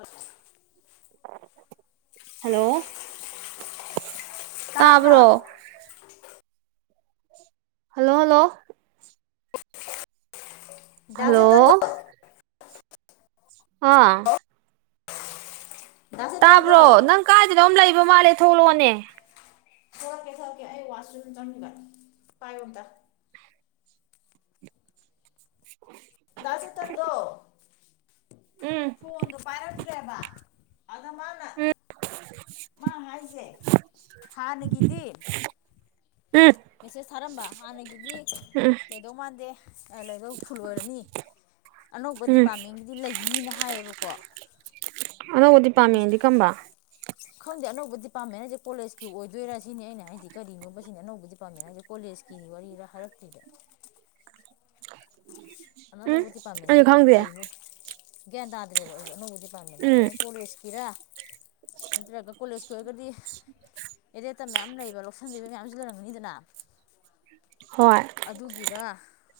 ꯑꯁ ꯍꯜꯂꯣ ꯇꯥꯕ꯭ꯔꯣ hello hello ꯗꯥ ꯍꯜꯂꯣ ꯆꯦꯇꯟꯗꯣ ꯑꯥ ꯗꯥ ꯆꯦꯇꯟꯗꯣ ꯇꯥꯕ꯭ꯔꯣ ꯅꯪ ꯀꯥꯏꯗꯅꯣ ꯑꯃꯝ ꯂꯩꯕ ꯃꯥꯜꯂꯦ ꯊꯣꯛꯂꯛꯑꯣꯅꯦ ꯊꯣꯛꯂꯛꯀꯦ ꯊꯣꯛꯂꯛꯀꯦ ꯑꯩ ꯋꯥꯠꯁꯔꯨꯝ ꯆꯪꯉꯤꯕ ꯄꯥꯏꯌꯣ ꯑꯝꯇ ꯗ ꯆꯦꯇꯟꯗꯣ ꯎꯝ ꯐꯣꯟꯗꯣ ꯄꯥꯏꯔꯛ ꯇꯦꯕ ꯑꯗ ꯃꯥꯅ ꯃꯥ ꯍꯥꯏꯁꯦ ꯍꯥꯟꯅꯒꯤꯗꯤ ꯎꯝ ꯃꯦꯁꯦꯁ ꯊꯥꯔꯝꯕ ꯍꯥꯟꯅꯒꯤꯗꯤ ꯎꯝ ꯂꯩꯗꯧ ꯃꯥꯟꯗꯦ ꯂꯩꯗꯧ ꯐꯨꯜ ꯑꯣꯏꯔꯅꯤ ꯑꯅꯧꯕ ꯎꯝ ꯗꯤꯄꯥꯔꯠꯃꯦꯟꯒꯤꯗꯤ ꯂꯩꯅꯤꯅ ꯍꯥꯏꯌꯦꯕꯀꯣ ꯑꯅꯧꯕ ꯗꯤꯄꯥꯔꯠꯃꯦꯟꯗꯤ ꯀꯝꯕ ꯈꯪꯗꯦ ꯑꯅꯧꯕ ꯗꯤꯄꯥꯔꯠꯃꯦꯟ ꯍꯥꯏꯁꯦ ꯀꯣꯂꯦꯖꯀꯤ ꯑꯣꯏꯗꯣꯏꯔꯥ ꯁꯤꯅꯤ ꯑꯩꯅ ꯍꯥꯏꯗꯤ ꯀꯔꯤꯅꯣꯕ ꯁꯤꯅꯤꯑꯅꯧꯕ ꯗꯤꯄꯥꯔꯠꯃꯦꯟ ꯍꯥꯏꯁꯦ ꯀꯣꯂꯦꯖ ꯂꯦꯁꯀꯤ ꯋꯥꯔꯤꯔ ꯍꯥꯏꯔꯛꯈꯤꯗ [inaudible] ꯎꯝ ꯑꯅꯧꯕ ꯗꯤꯄꯥꯔꯠꯃꯦꯟ ꯑꯩꯁꯨ ꯍꯥꯏꯁꯦ ꯈꯪꯗꯦ ꯀꯩꯅꯣ ꯒ꯭ꯌꯥꯟ ꯇꯥꯗ꯭ꯔꯦꯕ ꯑꯩꯁꯨ ꯑꯅꯧꯕ ꯗꯤꯄꯥꯔꯠꯃꯦꯟ ꯍꯥꯏꯁꯦ ꯎꯝ ꯑꯩꯅ ꯀꯣꯂꯦꯖꯀꯤꯔꯥ ꯅꯠꯇ꯭ꯔꯒ ꯀꯣꯂꯦꯖꯀꯤ ꯑꯣꯏꯔꯒꯗꯤ ꯑꯦꯗꯦꯠꯇ ꯃꯌꯥꯝ ꯂꯩꯕ ꯂꯧꯁꯤꯟꯗꯤꯕ ꯃꯌꯥꯝ ꯁꯤ ꯂꯩꯔꯝꯒꯅꯤꯗꯅ ꯍꯣꯏ ꯑꯗꯨꯒꯤꯔ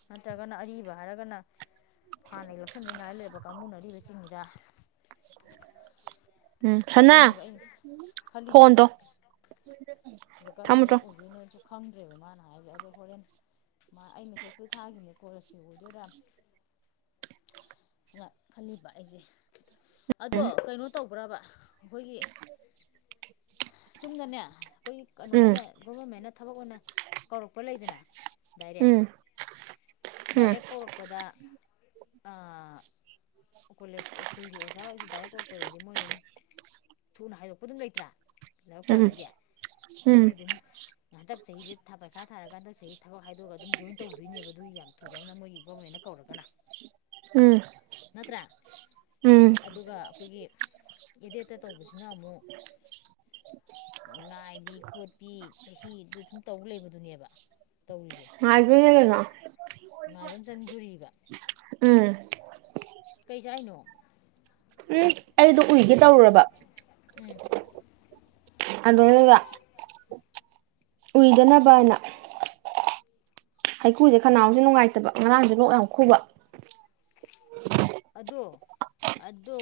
ꯅꯠꯇ꯭ꯔꯒꯅ ꯑꯔꯤꯕ ꯍꯥꯏꯔꯒꯅ ꯍꯥꯟꯅꯒꯤ ꯂꯧꯁꯟꯅꯤꯡꯉꯥꯏ ꯂꯩꯔꯕ ꯀꯥꯡꯕꯨꯅ ꯑꯔꯤꯕꯆꯤꯡꯉꯤꯔ ꯎꯝ ꯁꯅꯥ ꯐꯣꯟ ꯗꯣ ꯑꯗ ꯀꯔꯝꯕ ꯑꯣꯏꯗꯣꯏꯅꯣꯁꯨ ꯈꯪꯗ꯭ꯔꯦꯕ ꯃꯥꯅ ꯍꯥꯏꯁꯦ ꯑꯗꯣ ꯍꯣꯔꯦꯟ ꯃꯥ ꯑꯩ ꯃꯦꯁꯦꯁꯇꯨ ꯊꯥꯈꯤꯅꯦ ꯀꯣꯂꯦꯖꯀꯤ ꯑꯣꯏꯗꯣꯏꯔ ꯈꯜꯂꯤꯕ ꯑꯩꯁꯦ ꯑꯗꯣ ꯀꯩꯅꯣ ꯇꯧ ꯄꯨꯔꯥꯕ ꯑꯩꯈꯣꯏꯒꯤ ꯆꯨꯝꯅꯅꯦ ꯑꯩꯈꯣꯏꯒꯤ ꯀꯩꯅꯣ ꯎꯝ ꯑꯣꯏꯅ ꯒꯣꯕꯔꯃꯦꯟꯅ ꯊꯕꯛ ꯑꯣꯏꯅ ꯀꯧꯔꯛꯄ ꯂꯩꯗꯅ ꯗꯥꯏꯔꯦꯛ ꯎꯝ ꯎꯝ ꯗꯥꯏꯔꯦꯛ ꯀꯧꯔꯛꯄꯗ ꯑꯥ ꯀꯣꯂꯦꯖ ꯁ꯭ꯀꯨꯜꯒꯤ ꯑꯣꯖꯥ ꯑꯣꯏꯔꯁꯨ ꯗꯥꯏꯔꯦꯛ ꯀꯧꯔꯛꯄꯗꯗꯤ ꯃꯣꯏ ꯑꯗꯨꯝ ꯊꯨꯅ ꯍꯥꯏꯗꯣꯛꯄ ꯑꯗꯨꯝ ꯂꯩꯇ꯭ꯔꯥ ꯎꯝ ꯂꯥꯏꯕꯛꯐꯔꯒꯗꯤ ꯎꯝ ꯑꯗꯨꯗꯤ ꯑꯗꯨꯝ ꯉꯍꯥꯛꯇꯛ ꯆꯍꯤꯁꯦꯥ ꯄꯩꯈꯥ ꯊꯥꯔꯀꯥꯟꯗ ꯆꯍꯤ ꯊꯕꯛ ꯍꯥꯏꯗꯣꯛꯑꯒꯝ ꯖꯣꯏꯟ ꯇꯧꯗꯣꯏꯅꯦꯕ ꯑꯗꯨꯒꯤ ꯌꯥꯝ ꯊꯨꯕ ꯑꯃꯅ ꯃꯣꯏꯒꯤ ꯒꯣꯔꯃꯦꯟꯅ ꯀꯧꯔꯒꯅ [inaudible] ꯎꯝ ꯅꯠꯇ꯭ꯔꯥ ꯎꯝ ꯑꯗꯨꯒ ꯑꯩꯈꯣꯏꯒꯤ ꯑꯦꯗꯠꯇ ꯇꯧꯕꯁꯤꯅ ꯑꯃꯨꯛ ꯉꯥꯏꯕꯤ ꯈꯣꯠꯄꯤ ꯆꯍꯤꯗꯨ ꯁꯨꯝ ꯇꯧ ꯂꯩꯕꯗꯨꯅꯦꯕ ꯇꯧꯔꯤꯁꯦ ꯍꯥꯏꯗꯨꯅ ꯌꯦꯡꯉꯣ ꯅꯨꯡꯉꯥꯏꯕ ꯑꯃ ꯆꯪꯗꯣꯔꯤꯕ ꯀꯩ ꯆꯥꯏꯅꯣ ꯎꯝ ꯑꯩꯗꯣ ꯎꯏꯒꯦ ꯇꯧꯔꯨꯔꯕ ꯑꯗꯩꯗꯨꯗ ꯑꯨꯏꯗꯅꯕꯅ ꯍꯩꯀꯨꯖꯦ ꯈꯅꯥꯎꯖꯨ ꯅꯨꯡꯉꯥꯏꯇꯕ ꯉꯔꯥꯡꯖꯨ ꯂꯣꯛ ꯌꯥꯝ ꯈꯨꯕ ꯑꯗꯣ ꯑꯗꯣ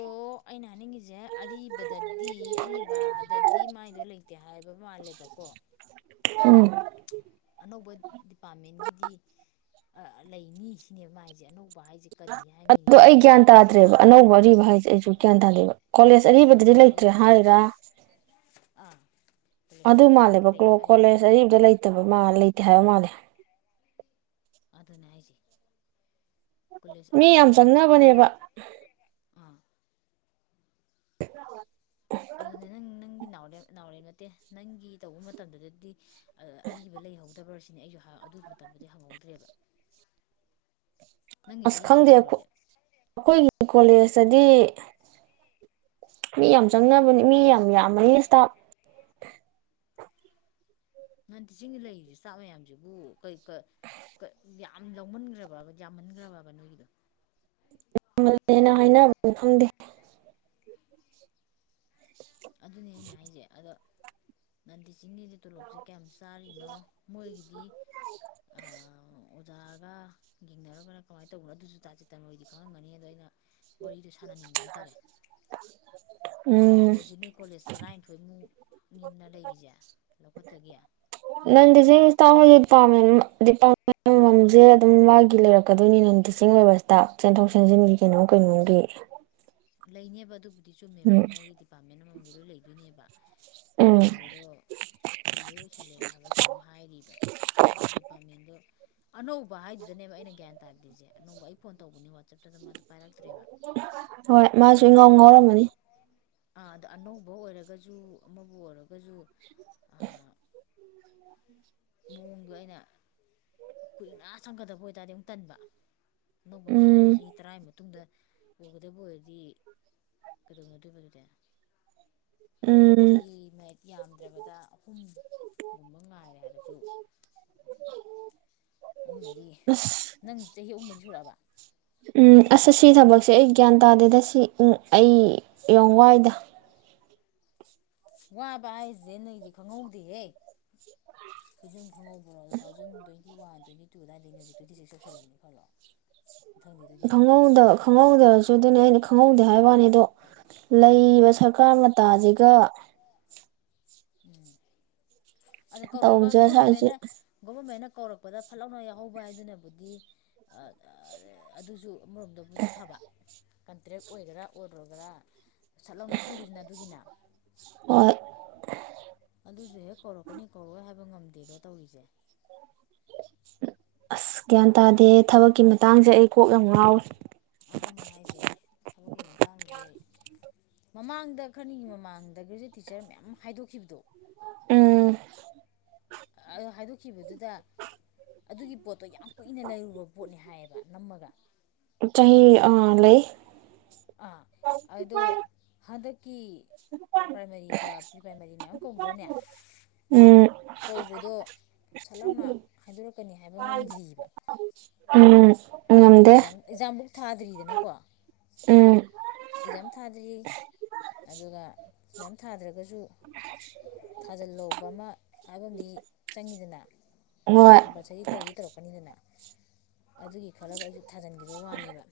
ꯑꯩꯅ ꯍꯥꯏꯅꯤꯡꯉꯤꯁꯦ ꯑꯔꯤꯕꯗꯗꯤ ꯑꯔꯤꯕꯗꯗꯤ ꯃꯥꯏꯗꯣ ꯂꯩꯇꯦ ꯍꯥꯏꯕ ꯃꯥꯜꯂꯦꯕꯀꯣ ꯎꯝ ꯑꯅꯧꯕ ꯗꯤꯄꯥꯔꯠꯃꯦꯟꯒꯤꯗꯤ ꯂꯩꯅꯤ ꯁꯤꯅꯦꯕ ꯃꯥ ꯍꯥꯏꯖꯦ ꯑꯅꯧꯕ ꯍꯥꯏꯖꯦ ꯑꯗꯨꯗꯣ ꯑꯩ ꯒ꯭ꯌꯥꯟ ꯇꯥꯗ꯭ꯔꯦꯕ ꯑꯅꯧꯕ ꯑꯔꯤꯕ ꯍꯥꯏꯖꯦ ꯑꯩꯖꯨ ꯒ꯭ꯌꯥꯟ ꯇꯥꯗꯦꯕ ꯀꯣꯂꯦꯖ ꯑꯔꯤꯕꯗꯗꯤ ꯂꯩꯇ꯭ꯔꯦ ꯍꯥꯏꯔꯥ ꯑꯗꯨ ꯃꯥꯜꯂꯦꯕ ꯀ꯭ꯂꯣ ꯀꯣꯂꯦꯖ ꯑꯔꯤꯕꯗ ꯂꯩꯇꯕ ꯃꯥꯜ ꯂꯩꯇꯦ ꯍꯥꯏꯕ ꯃꯥꯜꯂꯦ ꯑꯗꯨꯅꯦ ꯍꯥꯏꯖꯤ ꯃꯤ ꯌꯥꯝ ꯆꯪꯅꯕꯅꯦꯕ [unintelligible] ꯑꯗꯨꯅꯦ ꯅꯪ ꯅꯪꯗꯤ ꯅꯥꯎꯔꯦꯝ ꯅꯥꯎꯔꯦꯝ ꯅꯠꯇꯦ ꯅꯪꯒꯤ ꯇꯧꯕ ꯃꯇꯝꯗꯨꯗꯗꯤ ꯑꯔꯤꯕ ꯂꯩꯍꯧꯗꯕꯔ ꯁꯤꯅꯦ ꯑꯩꯖꯨ ꯑꯗꯨ ꯃꯇꯝꯗꯗꯤ ꯍꯪꯍꯧꯗ꯭ꯔꯦꯕ ꯑꯁ ꯈꯪꯗꯦ ꯑꯩꯈꯣꯏꯒꯤ ꯀꯣꯂꯦꯖꯇꯗꯤ ꯃꯤ ꯌꯥꯝ ꯆꯪꯅꯕꯅꯤ ꯃꯤ ꯌꯥꯝ ꯌꯥꯝꯕꯅꯤ ꯁꯇꯥꯞ [inaudible] ꯆꯤꯡꯗ ꯂꯩꯔꯤ ꯁꯇꯥꯐ ꯃꯌꯥꯝꯖꯤꯕꯨ ꯀꯩ ꯀꯠ ꯌꯥꯝ ꯂꯧꯃꯟꯒ꯭ꯔꯕꯕ ꯌꯥꯝꯃꯟꯒ꯭ꯔꯕꯕ ꯅꯣꯏꯒꯤꯗꯣ ꯃꯜꯂꯦꯅ ꯍꯥꯏꯅꯕ ꯈꯪꯗꯦ ꯑꯗꯨꯅꯦ ꯑꯩꯅ ꯍꯥꯏꯖꯦ ꯑꯗꯣ ꯅꯟꯗꯤ ꯇꯣꯂꯣꯞꯁꯦ ꯀꯌꯥꯝ ꯆꯥꯔꯤꯅꯣ ꯃꯣꯏꯒꯤꯗꯤ ꯑꯣꯖꯥ ꯌꯦꯡꯅꯔꯒꯔ ꯀꯃꯥꯏ ꯇꯧꯕꯅꯣ ꯑꯗꯨꯖꯨ ꯇꯥ ꯀꯩꯅꯣꯍꯣꯏꯗꯤ ꯈꯪꯉꯝꯒꯅꯤ ꯑꯗꯣ ꯑꯩꯅ ꯋꯥꯔꯤꯗꯣ ꯁꯥꯟꯅꯅꯤꯡꯕ ꯍꯥꯏꯇꯥꯔꯦ ꯎꯝ ꯑꯗ ꯍꯧꯖꯤꯛ ꯅꯣꯏ ꯀꯣꯂꯦꯖ ꯇꯔꯥꯏꯊꯣꯏꯃꯨꯛ [unintelligible] ꯎꯝ ꯖꯦ ꯑꯗꯨꯝ ꯃꯥꯒꯤ ꯂꯩꯔꯛꯀꯗꯣꯏꯅꯤ ꯅꯟ ꯇꯤꯆꯤꯡ ꯂꯩꯕ ꯁ꯭ꯇꯥꯐ ꯆꯦꯟꯊꯣꯛ ꯆꯦꯟꯁꯤꯟꯒꯤ ꯀꯩꯅꯣꯝ ꯀꯩꯅꯣꯝꯒꯤ ꯂꯩꯅꯦꯕ ꯑꯗꯨꯕꯨꯗꯤ ꯆꯨꯝꯃꯦꯕ ꯎꯝ ꯃꯥꯒꯤ ꯗꯤꯄꯥꯔꯠꯃꯦꯟ ꯑꯃꯃꯝꯒꯤ ꯂꯣꯏ ꯂꯩꯗꯣꯏꯅꯦꯕ ꯎꯝ ꯂꯩꯕꯗꯣ ꯐꯨꯜꯂꯣꯏ ꯑꯣꯏꯁꯜꯂꯦ ꯍꯥꯏꯕ ꯀꯩꯅꯣꯝ ꯍꯥꯏꯔꯤꯕ ꯗꯤꯄꯥꯔꯠꯃꯦꯟꯗꯣ ꯑꯅꯧꯕ ꯍꯥꯏꯗꯨꯗꯅꯦꯕ ꯑꯩꯅ ꯒ꯭ꯌꯥꯟ ꯇꯥꯗ꯭ꯔꯤꯖꯦ ꯑꯅꯧꯕ ꯑꯩ ꯐꯣꯟ ꯇꯧꯕꯅꯤ ꯋꯥꯆꯞꯇ ꯅꯪ ꯑꯗꯨꯝ ꯄꯥꯏꯔꯛꯇ꯭ꯔꯦꯕ [inaudible] ꯃꯥꯖꯨ ꯏꯉꯥꯎ ꯉꯥꯎꯔꯝꯃꯅꯤ ꯥ ꯑꯗ ꯑꯅꯧꯕ ꯑꯣꯏꯔꯒꯖꯨ ꯑꯃꯕꯨ ꯑꯣꯏꯔꯒꯖꯨ ꯃꯑꯣꯡꯗꯣ ꯑꯩꯅ ꯀꯨꯏꯅ ꯆꯪꯒꯗꯕ ꯑꯣꯏꯇꯥꯔꯗꯤ ꯑꯃꯨꯛ ꯇꯟꯕ ꯑꯅꯧꯕꯅꯦ ꯍꯥꯏꯔꯒ ꯎꯝ ꯆꯍꯤ ꯇ꯭ꯔꯥꯏ ꯃꯇꯨꯡꯗ ꯑꯣꯏꯒꯗꯕ ꯑꯣꯏꯔꯗꯤ ꯀꯗꯧꯅꯗꯣꯏꯕ ꯑꯗꯨꯗꯤ ꯎꯝ ꯆꯍꯤ ꯅꯦ ꯌꯥꯝꯗ꯭ꯔꯕꯗ ꯑꯍꯨꯝꯒꯨꯝꯕ ꯉꯥꯏꯔꯦ ꯍꯥꯏꯔꯖꯨ [unintelligible] ꯑꯍꯨꯝ ꯃꯔꯤ ꯑꯁ ꯅꯪ ꯆꯍꯤ ꯑꯍꯨꯝ ꯃꯔꯤ ꯁꯨꯔꯛꯑꯕ ꯎꯝ ꯑꯁ ꯁꯤ ꯊꯕꯛꯁꯦ ꯑꯩ ꯒ꯭ꯌꯥꯟ ꯇꯥꯗꯦꯗ ꯁꯤ ꯑꯩ ꯌꯥꯝ ꯋꯥꯏꯗ ꯋꯥꯕ ꯍꯥꯏꯖꯦ ꯅꯣꯏꯗꯤ ꯈꯪꯍꯧꯗꯦꯍꯦ ꯑꯗꯨꯝ ꯈꯪꯍꯧꯕ꯭ꯔꯣ two thousand twenty one twenty ꯇꯨꯑꯗꯥꯏꯗꯩꯅꯦ ꯍꯧꯖꯤꯛ ꯇ꯭ꯋꯦꯟꯇꯤ ꯁꯤꯛꯁ ꯌꯧꯁꯤꯜꯂꯕꯅꯤ ꯈꯜꯂꯣ ꯈꯪꯍꯧꯗ ꯈꯪꯍꯧꯗ꯭ꯔꯁꯨ ꯑꯗꯨꯅꯦ ꯑꯩꯅ ꯈꯪꯍꯧꯗꯦ ꯍꯥꯏꯕ ꯋꯥꯅꯤ ꯑꯗꯣ ꯂꯩꯔꯤꯕ ꯁꯔꯀꯥꯔ ꯃꯇꯥꯖꯤꯒ ꯎꯝ ꯑꯗꯣ ꯀꯧꯔꯛꯄ ꯇꯧꯕꯁꯦ ꯁ꯭ꯋꯥꯏꯁꯦ ꯒꯣꯕꯔꯃꯦꯟꯅ ꯒꯣꯕꯔꯃꯦꯟꯅ ꯀꯧꯔꯛꯄꯗ ꯐꯠ ꯂꯥꯎꯅ ꯌꯥꯎꯍꯧꯕ ꯍꯥꯏꯗꯨꯅꯕꯨꯗꯤ ꯑ ꯑ ꯑꯗꯨꯁꯨ ꯑꯃꯔꯣꯝꯗꯕꯨꯗꯤ ꯐꯕ ꯀꯟꯇ꯭ꯔꯦꯛ ꯑꯣꯏꯒꯦꯔꯥ ꯑꯣꯏꯔꯣꯒꯦꯔꯥ ꯁꯠ ꯂꯥꯎꯅ ꯈꯜꯂꯤꯗꯨꯅ ꯑꯗꯨꯒꯤꯅ ꯍꯣꯏ ꯑꯗꯨꯖꯨ ꯍꯦꯛ ꯀꯧꯔꯛꯀꯅꯤ ꯀꯧꯔꯛꯑꯣꯏ ꯍꯥꯏꯕ ꯉꯝꯗꯦꯗꯣ ꯇꯧꯔꯤꯖꯦ ꯑꯁ ꯒ꯭ꯌꯥꯟ ꯇꯥꯗꯦ ꯊꯕꯛꯀꯤ ꯃꯇꯥꯡꯖꯦ ꯑꯩ ꯀꯣꯛ ꯌꯥꯝ ꯉꯥꯎꯋꯤ ꯑꯗꯨꯅꯤ ꯍꯥꯏꯁꯦ ꯊꯕꯛꯀꯤ ꯃꯇꯥꯡꯗꯗꯤ ꯑꯩ ꯃꯃꯥꯡꯗ ꯈꯔꯅꯤꯒꯤ ꯃꯃꯥꯡꯗ ꯒ꯭ꯔꯦꯖꯨꯋꯦꯠ ꯇꯤꯆꯔ ꯃꯌꯥꯝ ꯍꯥꯏꯗꯣꯛꯈꯤꯕꯗꯣ ꯎꯝ ꯑꯥ ꯍꯥꯏꯗꯣꯛꯈꯤꯕꯗꯨꯗ ꯑꯗꯨꯒꯤ ꯄꯣꯠꯇꯣ ꯌꯥꯝ ꯀꯨꯏꯅ ꯂꯩꯔꯨꯕ ꯄꯣꯠꯅꯤ ꯍꯥꯏꯌꯦꯕ ꯅꯝꯃꯒ ꯆꯍꯤ ꯑ ꯂꯩ ꯑꯥ ꯑꯗꯣ ꯍꯟꯗꯛꯀꯤ ꯄ꯭ꯔꯥꯏꯃꯥꯔꯤꯒ ꯄ꯭ꯔꯤ ꯄ꯭ꯔꯥꯏꯃꯔꯤ ꯃꯌꯥꯝ ꯀꯧꯗ꯭ꯔꯅꯦ ꯎꯝ ꯀꯧꯕꯗꯣ ꯁꯠ ꯂꯥꯎꯅ ꯍꯥꯏꯗꯣꯔꯛꯀꯅꯤ ꯍꯥꯏꯕ ꯉꯝꯗ꯭ꯔꯤꯕ ꯎꯝ ꯊꯥꯔꯒꯥ ꯉꯝꯗꯦ ꯑꯦꯛꯖꯥꯝ ꯑꯦꯛꯖꯥꯝꯕꯨꯛ ꯊꯥꯗ꯭ꯔꯤꯗꯅꯀꯣ ꯎꯝ ꯑꯦꯛꯖꯥꯝ ꯊꯥꯗ꯭ꯔꯤ ꯑꯗꯨꯒ ꯑꯦꯛꯖꯥꯝ ꯊꯥꯗ꯭ꯔꯒꯁꯨ ꯊꯥꯖꯤꯜꯂꯧꯕ ꯑꯃ ꯍꯥꯏꯕꯃꯗꯤ ꯆꯪꯉꯤꯗꯅ ꯍꯣꯏ ꯀꯝꯄꯜꯁꯔꯤ ꯇꯧꯗꯤ ꯇꯧꯔꯛꯀꯅꯤꯗꯅ ꯑꯗꯨꯒꯤ ꯈꯜꯂꯒ ꯑꯩꯖꯨ ꯊꯥꯖꯤꯟꯒꯤꯕꯩ ꯋꯥꯅꯦꯕ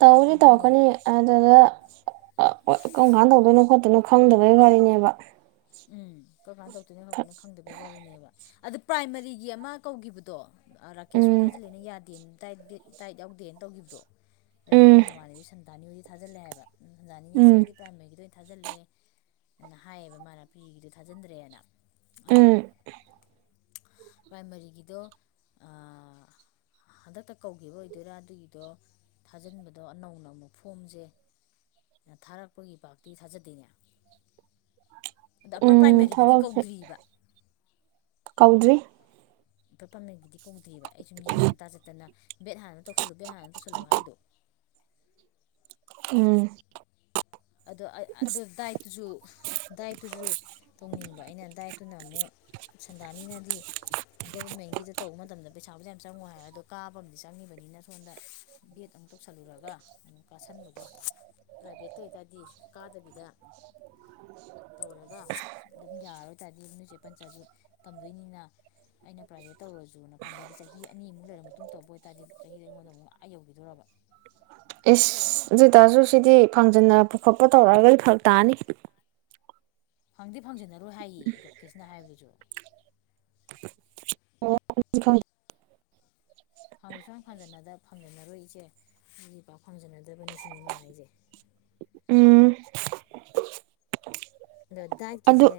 ꯇꯧꯗꯤ ꯇꯧꯔꯛꯀꯅꯤ ꯑꯗꯨꯗ ꯀꯝ ꯀꯥꯟ ꯇꯧꯗꯣꯏꯅꯣ ꯈꯣꯠꯇꯣꯏꯅꯣ ꯈꯪꯗꯕꯒꯤ ꯋꯥꯔꯤꯅꯦꯕ ꯎꯝ ꯀꯝ ꯀꯥꯟꯗ ꯇꯧꯗꯨꯏꯅꯣ ꯈꯪꯗꯕꯒꯤ ꯋꯥꯔꯤꯅꯦꯕ ꯑꯗ ꯄ꯭ꯔꯥꯏꯃꯔꯤꯒꯤ ꯑꯃ ꯀꯧꯒꯤꯕꯗꯣ ꯔꯥꯀꯦꯁ ꯍꯣꯏ ꯎꯝ ꯊꯥꯖꯤꯜꯂꯦꯅ ꯌꯥꯗꯦ ꯗꯥꯏꯠ ꯚꯦꯠ ꯗꯥꯏꯠ ꯌꯥꯎꯗꯦꯅ ꯇꯧꯒꯤꯕꯗꯣ ꯅꯣꯏ ꯎꯝ ꯅꯃꯥꯟꯅꯕꯤ ꯁꯟꯗꯥꯅꯤ ꯍꯣꯏꯗꯤ ꯊꯥꯖꯜꯂꯦ ꯍꯥꯏꯕ ꯁꯟꯗꯥꯅꯤꯅ ꯏꯆꯦ ꯎꯝ ꯑꯩꯗꯤ ꯄ꯭ꯔꯥꯏꯃꯥꯔꯤꯒꯤꯗ ꯑꯣꯏꯅ ꯊꯥꯖꯜꯂꯦꯅ ꯍꯥꯏꯌꯦꯕ ꯃꯥꯅ ꯄꯤꯒꯤꯗꯣ ꯊꯥꯖꯤꯟꯗ꯭ꯔꯦꯅ ꯑꯗ ꯎꯝ ꯄ꯭ꯔꯥꯏꯃꯥꯔꯤꯒꯤꯗꯣ ꯑꯥ ꯍꯟꯗꯛꯇ ꯀꯧꯒꯤꯕ ꯑꯣꯏꯗꯣꯏꯔꯥ ꯑꯗꯨꯒꯤꯗꯣ ꯊꯥꯖꯤꯟꯕꯗꯣ ꯅꯧꯅ ꯑꯃꯨꯛ ꯐꯣꯝꯖꯦ ꯊꯥꯔꯛꯄꯒꯤ ꯄꯥꯥꯛꯇꯤ ꯊꯥꯖꯗꯦꯅꯦ ꯑꯗ ꯑꯞꯄꯔ ꯎꯝ ꯄ꯭ꯔꯥꯏꯃꯔꯤꯒꯤꯗꯤ ꯊꯕꯛꯁꯦ ꯀꯧꯗ꯭ꯔꯤꯕ ꯀꯧꯗ꯭ꯔꯤ [unintelligible] ꯕꯦꯠ ꯍꯥꯟꯅ ꯇꯧꯁꯜꯂꯨ ꯕꯦꯠ ꯍꯥꯟꯅ ꯇꯧꯁꯜꯂꯨ ꯍꯥꯏꯗꯣ ꯎꯝ ꯑꯗꯣ ꯑꯩ ꯑꯗꯨ ꯗꯥꯏꯠꯇꯨꯖꯨ ꯗꯥꯏꯠꯇꯨꯖꯨ ꯇꯧꯅꯤꯡꯕ ꯑꯩꯅ ꯗꯥꯏꯠꯇꯨꯅ ꯑꯃꯨꯛ ꯁꯟꯗꯥꯅꯤꯅꯗꯤ ꯒꯣꯕꯔꯃꯦꯟ ꯒꯤꯗꯣ ꯇꯧꯕ ꯃꯇꯝꯗ ꯄꯩꯁꯥꯕꯨꯗꯤ ꯌꯥꯝ ꯆꯪꯉꯣꯏ ꯍꯥꯏ ꯑꯗꯣ ꯀꯥꯕ ꯑꯃ ꯆꯪꯉꯤꯕꯅꯤ ꯅ ꯁꯣꯟꯗ ꯕꯦꯗ ꯑꯃꯨꯛ ꯇꯧꯁꯜꯂꯨꯔꯒ ꯑꯃꯨꯛ ꯀꯥꯁꯟꯕꯗꯣ ꯄ꯭ꯔꯥꯏꯚꯦꯠ ꯑꯗꯨꯏ ꯇꯥꯗꯤ ꯀꯥꯗꯕꯤꯗ ꯇꯧꯔꯒ ꯑꯗꯨꯝ ꯌꯥꯔꯔꯣꯏ ꯇꯥꯔꯗꯤ ꯅꯣꯏꯆꯦ ꯄꯟꯆꯥꯥ꯭ꯏꯠꯁꯨ ꯇꯝꯗꯣꯏꯅꯤꯅ ꯑꯩꯅ ꯄ꯭ꯔꯥꯏꯚꯦꯠ ꯇꯧꯔꯖꯨꯅ ꯈꯟꯕꯗꯤ ꯆꯍꯤ ꯑꯅꯤꯃꯨꯛ ꯂꯩꯔꯕ ꯃꯇꯨꯡ ꯇꯧꯕ ꯑꯣꯏꯇꯥꯥꯔꯗꯤ ꯆꯍꯤꯗ ꯑꯩꯉꯣꯟꯗ ꯑꯃꯨꯛ ꯑꯥ ꯌꯧꯒꯤꯗꯣꯔꯕ ꯏꯁꯁ ꯑꯗꯨꯇꯥꯔꯖꯨ ꯁꯤꯗꯤ ꯐꯪꯖꯟꯅ ꯈꯣꯠꯄ ꯇꯧꯔꯛꯑꯒꯗꯤ ꯐꯔꯛ ꯇꯥꯅꯤ ꯐꯪꯗꯤ ꯐꯪꯖꯟꯅꯔꯣꯏ ꯍꯥꯏꯌꯦ ꯔꯥꯀꯦꯁꯅ ꯍꯥꯏꯕꯗꯨꯁꯨ ꯑꯣ ꯐꯥꯡꯗꯤ ꯁꯨꯡꯐꯥꯡ ꯐꯥꯡꯖꯤꯟꯅꯗ ꯐꯥꯡꯖꯤꯟꯅꯔꯣꯏ ꯄꯥꯛ ꯐꯪꯖꯟꯅꯗꯕꯅꯤ ꯁꯤꯅꯦꯃꯥ ꯍꯥꯏꯁꯦ ꯎꯝ ꯑꯗꯨ ꯗꯥꯏꯗꯀꯤꯖꯦ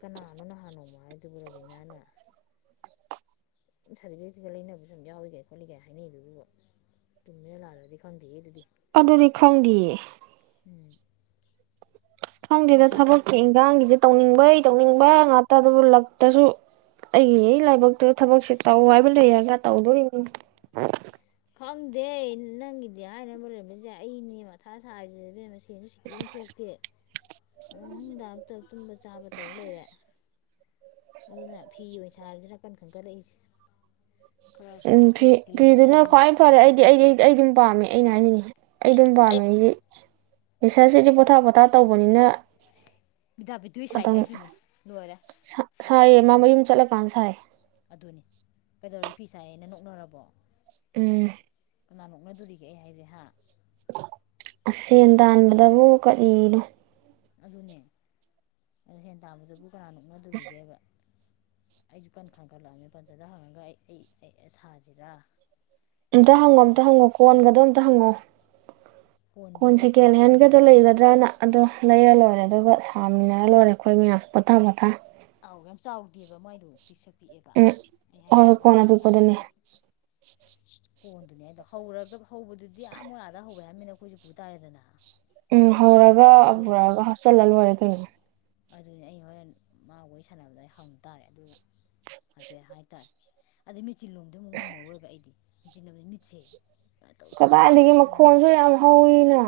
ꯀꯅꯥꯅꯣꯅꯍꯥꯟꯅꯣꯡꯃꯣ ꯍꯥꯏꯗꯨꯕꯨ ꯔꯣꯕꯤꯅꯥꯅ ꯁꯥꯗꯤꯕꯤꯒꯦꯠ ꯂꯩꯅꯕꯁꯨ ꯑꯗꯨꯝ ꯌꯥꯎꯏꯒꯥꯏ ꯈꯣꯠꯂꯤꯒꯥꯏ ꯍꯥꯏꯅꯩꯗꯨꯕꯨ ꯆꯨꯝꯃꯤꯔ ꯂꯥꯜꯂꯤꯔꯗꯤ ꯈꯪꯗꯦꯍꯦ ꯑꯗꯨꯗꯤ ꯑꯗꯨꯗꯤ ꯈꯪꯗꯤꯌꯦ ꯈꯪꯗꯦꯗ ꯊꯕꯛꯀꯤ ꯏꯟꯒꯥꯡꯒꯤꯖꯦ ꯇꯧꯅꯤꯡꯕꯩ ꯇꯧꯅꯤꯡꯕ ꯉꯥꯛꯇ ꯑꯗꯨꯕꯨ ꯂꯛꯇꯁꯨ ꯑꯩꯒꯤ ꯑꯩꯒꯤ ꯂꯥꯏꯕꯛꯇ ꯊꯕꯛꯁꯦ ꯇꯧ ꯍꯥꯏꯕ ꯂꯩꯔꯒ ꯇꯧꯗꯣꯔꯤꯅꯤ ꯈꯪꯗꯦ ꯅꯪꯒꯤꯗꯤ ꯍꯥꯏꯅ ꯑꯃ ꯂꯩꯔꯝꯕꯖꯨ ꯌꯥꯏ ꯑꯩꯅꯦ ꯃꯊꯥ ꯁꯥꯏꯖꯦ ꯏꯕꯦꯝꯃ ꯀ ꯁꯤꯀꯤ ꯑꯃ ꯊꯣꯛꯇꯦ ꯃꯍꯪꯗ ꯑꯝꯇ ꯇꯨꯝꯕ ꯆꯥꯕ ꯇꯧ ꯂꯩꯔꯦ ꯑꯗꯨꯅ ꯐꯤ ꯑꯣꯏꯅ ꯁꯥꯒꯤꯔꯅ ꯀꯟ ꯈꯟꯒꯠꯂꯛꯏꯖꯦ ꯎꯝ ꯐꯤ ꯐꯤꯗꯨꯅ ꯈ꯭ꯋꯥꯏ ꯐꯔꯦ ꯑꯩꯗꯤ ꯑꯩꯗꯤ ꯑꯩꯗꯤ ꯑꯩ ꯑꯗꯨꯝ ꯄꯥꯝꯃꯦ ꯑꯩꯅ ꯍꯥꯏꯖꯤꯅꯤ ꯑꯩ ꯑꯗꯨꯝ ꯄꯥꯝꯃꯦ ꯑꯩꯗꯤ ꯔꯤꯁ꯭ꯔꯁꯁꯤꯗꯤ ꯄꯣꯊꯥ ꯄꯣꯊꯥ ꯇꯧꯕꯅꯤꯅ ꯑꯇꯪ ꯁꯥꯏꯌꯦ ꯃꯥ ꯃꯌꯨꯝ ꯆꯠꯂꯀꯥꯟꯗ ꯁꯥꯏ ꯑꯗꯨꯅꯦ ꯀꯩꯗꯧꯔꯒꯦ ꯐꯤꯁꯥꯏꯌꯦꯅ ꯅꯣꯛꯅꯔꯕꯣ ꯎꯝ ꯀꯅꯥ ꯅꯣꯛꯅꯗꯣꯔꯤꯒꯦ ꯑꯩ ꯍꯥꯏꯁꯦ ꯍꯥ ꯁꯦꯟ ꯇꯥꯟꯕꯗꯕꯨ ꯀꯔꯤꯅꯣ ꯑꯗꯨꯅꯦ ꯁꯦꯟ ꯇꯥꯟꯕꯗꯕꯨ ꯀꯅꯥ ꯅꯣꯛꯅꯗꯣꯔꯤꯒꯦꯕ ꯑꯩꯖꯨ ꯀꯟ ꯈꯟꯒꯠꯂꯛꯑꯕꯅꯤ ꯄꯟꯖꯗ ꯍꯪꯉꯒ ꯑꯩ ꯑꯩ ꯑꯩ ꯁꯥꯖꯤꯔ ꯑꯝꯇ ꯍꯪꯉꯣ ꯑꯝꯇ ꯍꯪꯉꯣ ꯀꯣꯟꯒꯗꯣ ꯑꯝꯇ ꯍꯪꯉꯣ ꯀꯣꯟ ꯁꯦꯀꯦꯟ ꯍꯦꯟꯒꯗ ꯂꯩꯒꯗ꯭ꯔꯅ ꯑꯗꯣ ꯂꯩꯔ ꯂꯣꯏꯔꯦ ꯑꯗꯨꯒ ꯁꯥꯃꯤꯟꯅꯔ ꯂꯣꯏꯔꯦ ꯑꯩꯈꯣꯏ ꯃꯌꯥꯝ ꯄꯣꯊꯥ ꯄꯣꯊꯥ ꯑꯥꯎ ꯌꯥꯝ ꯆꯥꯎꯗꯦꯕ ꯃꯥꯏꯗꯣ ꯄꯤꯁꯛ ꯄꯤꯛꯑꯦꯕ ꯎꯝ ꯑꯩ ꯍꯣꯏ ꯍꯣꯏ ꯍꯥꯏꯖꯤꯅꯤ ꯀꯣꯟ ꯋꯥꯡꯒꯩ ꯑꯄꯤꯛꯄꯗꯨꯅꯦ ꯁꯥꯕꯒꯤ ꯀꯣꯟꯗꯨꯅꯦ ꯍꯥꯏꯗꯣ ꯍꯧꯔꯒ ꯍꯧꯕꯗꯨꯗꯤ ꯑꯥ ꯃꯣꯏ ꯑꯗꯥꯥ ꯍꯧꯌꯦ ꯍꯥꯏꯔꯃꯤꯅ ꯈꯣꯏꯖꯨ ꯄꯨ ꯇꯥꯔꯦꯗꯅ ꯎꯝ ꯍꯧꯔꯒ ꯄꯨꯔꯛꯒ ꯍꯥꯞꯆꯤꯜꯂ ꯂꯣꯏꯔꯦ ꯀꯩꯅꯣ ꯑꯗꯨꯅꯤ ꯑꯩ ꯍꯣꯔꯦꯟ ꯃꯥ ꯋꯥꯔꯤ ꯁꯥꯟꯅꯕꯗ ꯑꯩ ꯍꯪ ꯇꯥꯔꯦ ꯑꯗꯨꯒ ꯍꯥꯏꯐꯦꯠ ꯍꯥꯏꯇꯥꯔꯦ ꯑꯗꯩ ꯃꯦꯆꯤꯟ ꯂꯣꯝꯗ ꯑꯃꯨꯛ ꯉꯝꯃꯔꯣꯏꯕ ꯑꯩꯗꯤ ꯃꯦꯆꯤꯜ ꯂꯣꯝꯁꯦ ꯃꯤꯠꯁꯦ ꯀꯗꯥꯏꯗꯒꯤ ꯃꯈꯣꯟꯖꯨ ꯌꯥꯝ ꯍꯧꯋꯤꯅ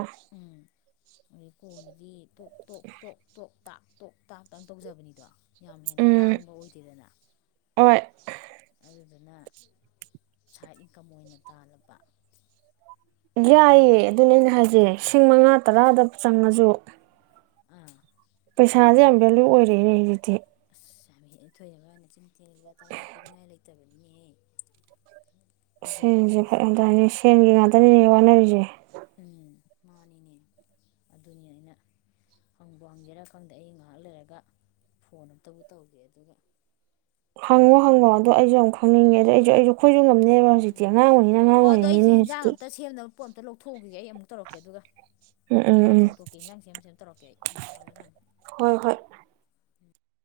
ꯑꯩ ꯀꯣꯟꯗꯨꯗꯤ ꯇꯣꯛ ꯇꯣꯛ ꯇꯣꯛ ꯇꯣꯛ ꯇꯥꯛ ꯇꯣꯛ ꯇꯥꯛꯇꯪ ꯇꯧꯖꯕꯅꯤꯗꯣ ꯌꯥꯝ ꯍꯦꯟꯅ ꯎꯝ ꯂꯥꯡꯕ ꯑꯣꯏꯗꯦꯗꯅ ꯍꯣꯏ ꯑꯗꯨꯗꯨꯅ ꯁꯥꯏꯠ ꯏꯟꯀꯝ ꯑꯣꯏꯅ ꯇꯥꯜꯂꯕ ꯌꯥꯏꯌꯦ ꯑꯗꯨꯅꯦ ꯑꯩꯅ ꯍꯥꯏꯖꯦ ꯂꯤꯁꯤꯡ ꯃꯉꯥ ꯇꯔꯥꯗ ꯆꯪꯉꯖꯨ ꯄꯩꯁꯥꯖꯦ ꯌꯥꯝ ꯚꯦꯂꯨ ꯑꯣꯏꯔꯛꯑꯦꯅꯦ ꯍꯧꯖꯤꯛꯇꯤ [unintelligible] ꯄꯤꯅꯤꯡꯉꯥꯏ ꯂꯩꯇꯕꯅꯤꯅꯦꯍꯦ ꯁꯦꯟꯖꯦ ꯐꯔꯛ ꯌꯥꯝ ꯇꯥꯏꯅꯦ ꯁꯦꯟꯒꯤ ꯉꯥꯛꯇꯅꯤꯅꯦ ꯋꯥꯅꯔꯤꯁꯦ ꯎꯝ ꯃꯥꯅꯤꯅꯦ ꯑꯗꯨꯅꯤ ꯑꯩꯅ ꯍꯪꯕꯨ ꯍꯪꯖꯦꯔꯥ ꯈꯪꯗꯦ ꯑꯩ ꯉꯥꯏꯍꯥꯛ ꯂꯩꯔꯒ ꯐꯣꯟ ꯑꯝꯇꯕꯨ ꯇꯧꯒꯦ ꯑꯗꯨꯒ ꯍꯪꯉꯣ ꯍꯪꯉꯣ ꯑꯗꯣ ꯑꯩꯖꯨ ꯌꯥꯝ ꯈꯪꯅꯤꯡꯉꯦ ꯑꯩꯖꯨ ꯑꯩꯖꯨ ꯈꯣꯏꯖꯨ ꯉꯝ ꯂꯦꯃ ꯍꯧꯖꯤꯛꯇꯤ ꯑꯉꯥꯡꯑꯣꯏꯔꯤꯝꯅꯤꯅ ꯑꯉꯥꯡ ꯑꯣꯏꯔꯤꯝꯅꯤꯅꯦ ꯍꯧꯖꯤꯛꯇꯤ ꯄꯣꯠ ꯑꯝꯇ ꯂꯧꯊꯣꯛꯎꯒꯦ ꯑꯩ ꯑꯃꯨꯛ ꯇꯧꯔꯛꯀꯦ ꯑꯗꯨꯒ ꯎꯝ ꯎꯝ ꯏꯟꯖꯥꯡ ꯎꯝ ꯁꯦꯝꯗꯣꯛꯀꯦ ꯏꯟꯖꯥꯡ ꯁꯦꯝ ꯁꯦꯝ ꯇꯧꯔꯛꯀꯦ ꯑꯩ ꯊꯝꯃꯣ ꯊꯝꯃꯣ ꯍꯣꯏ ꯍꯣꯏ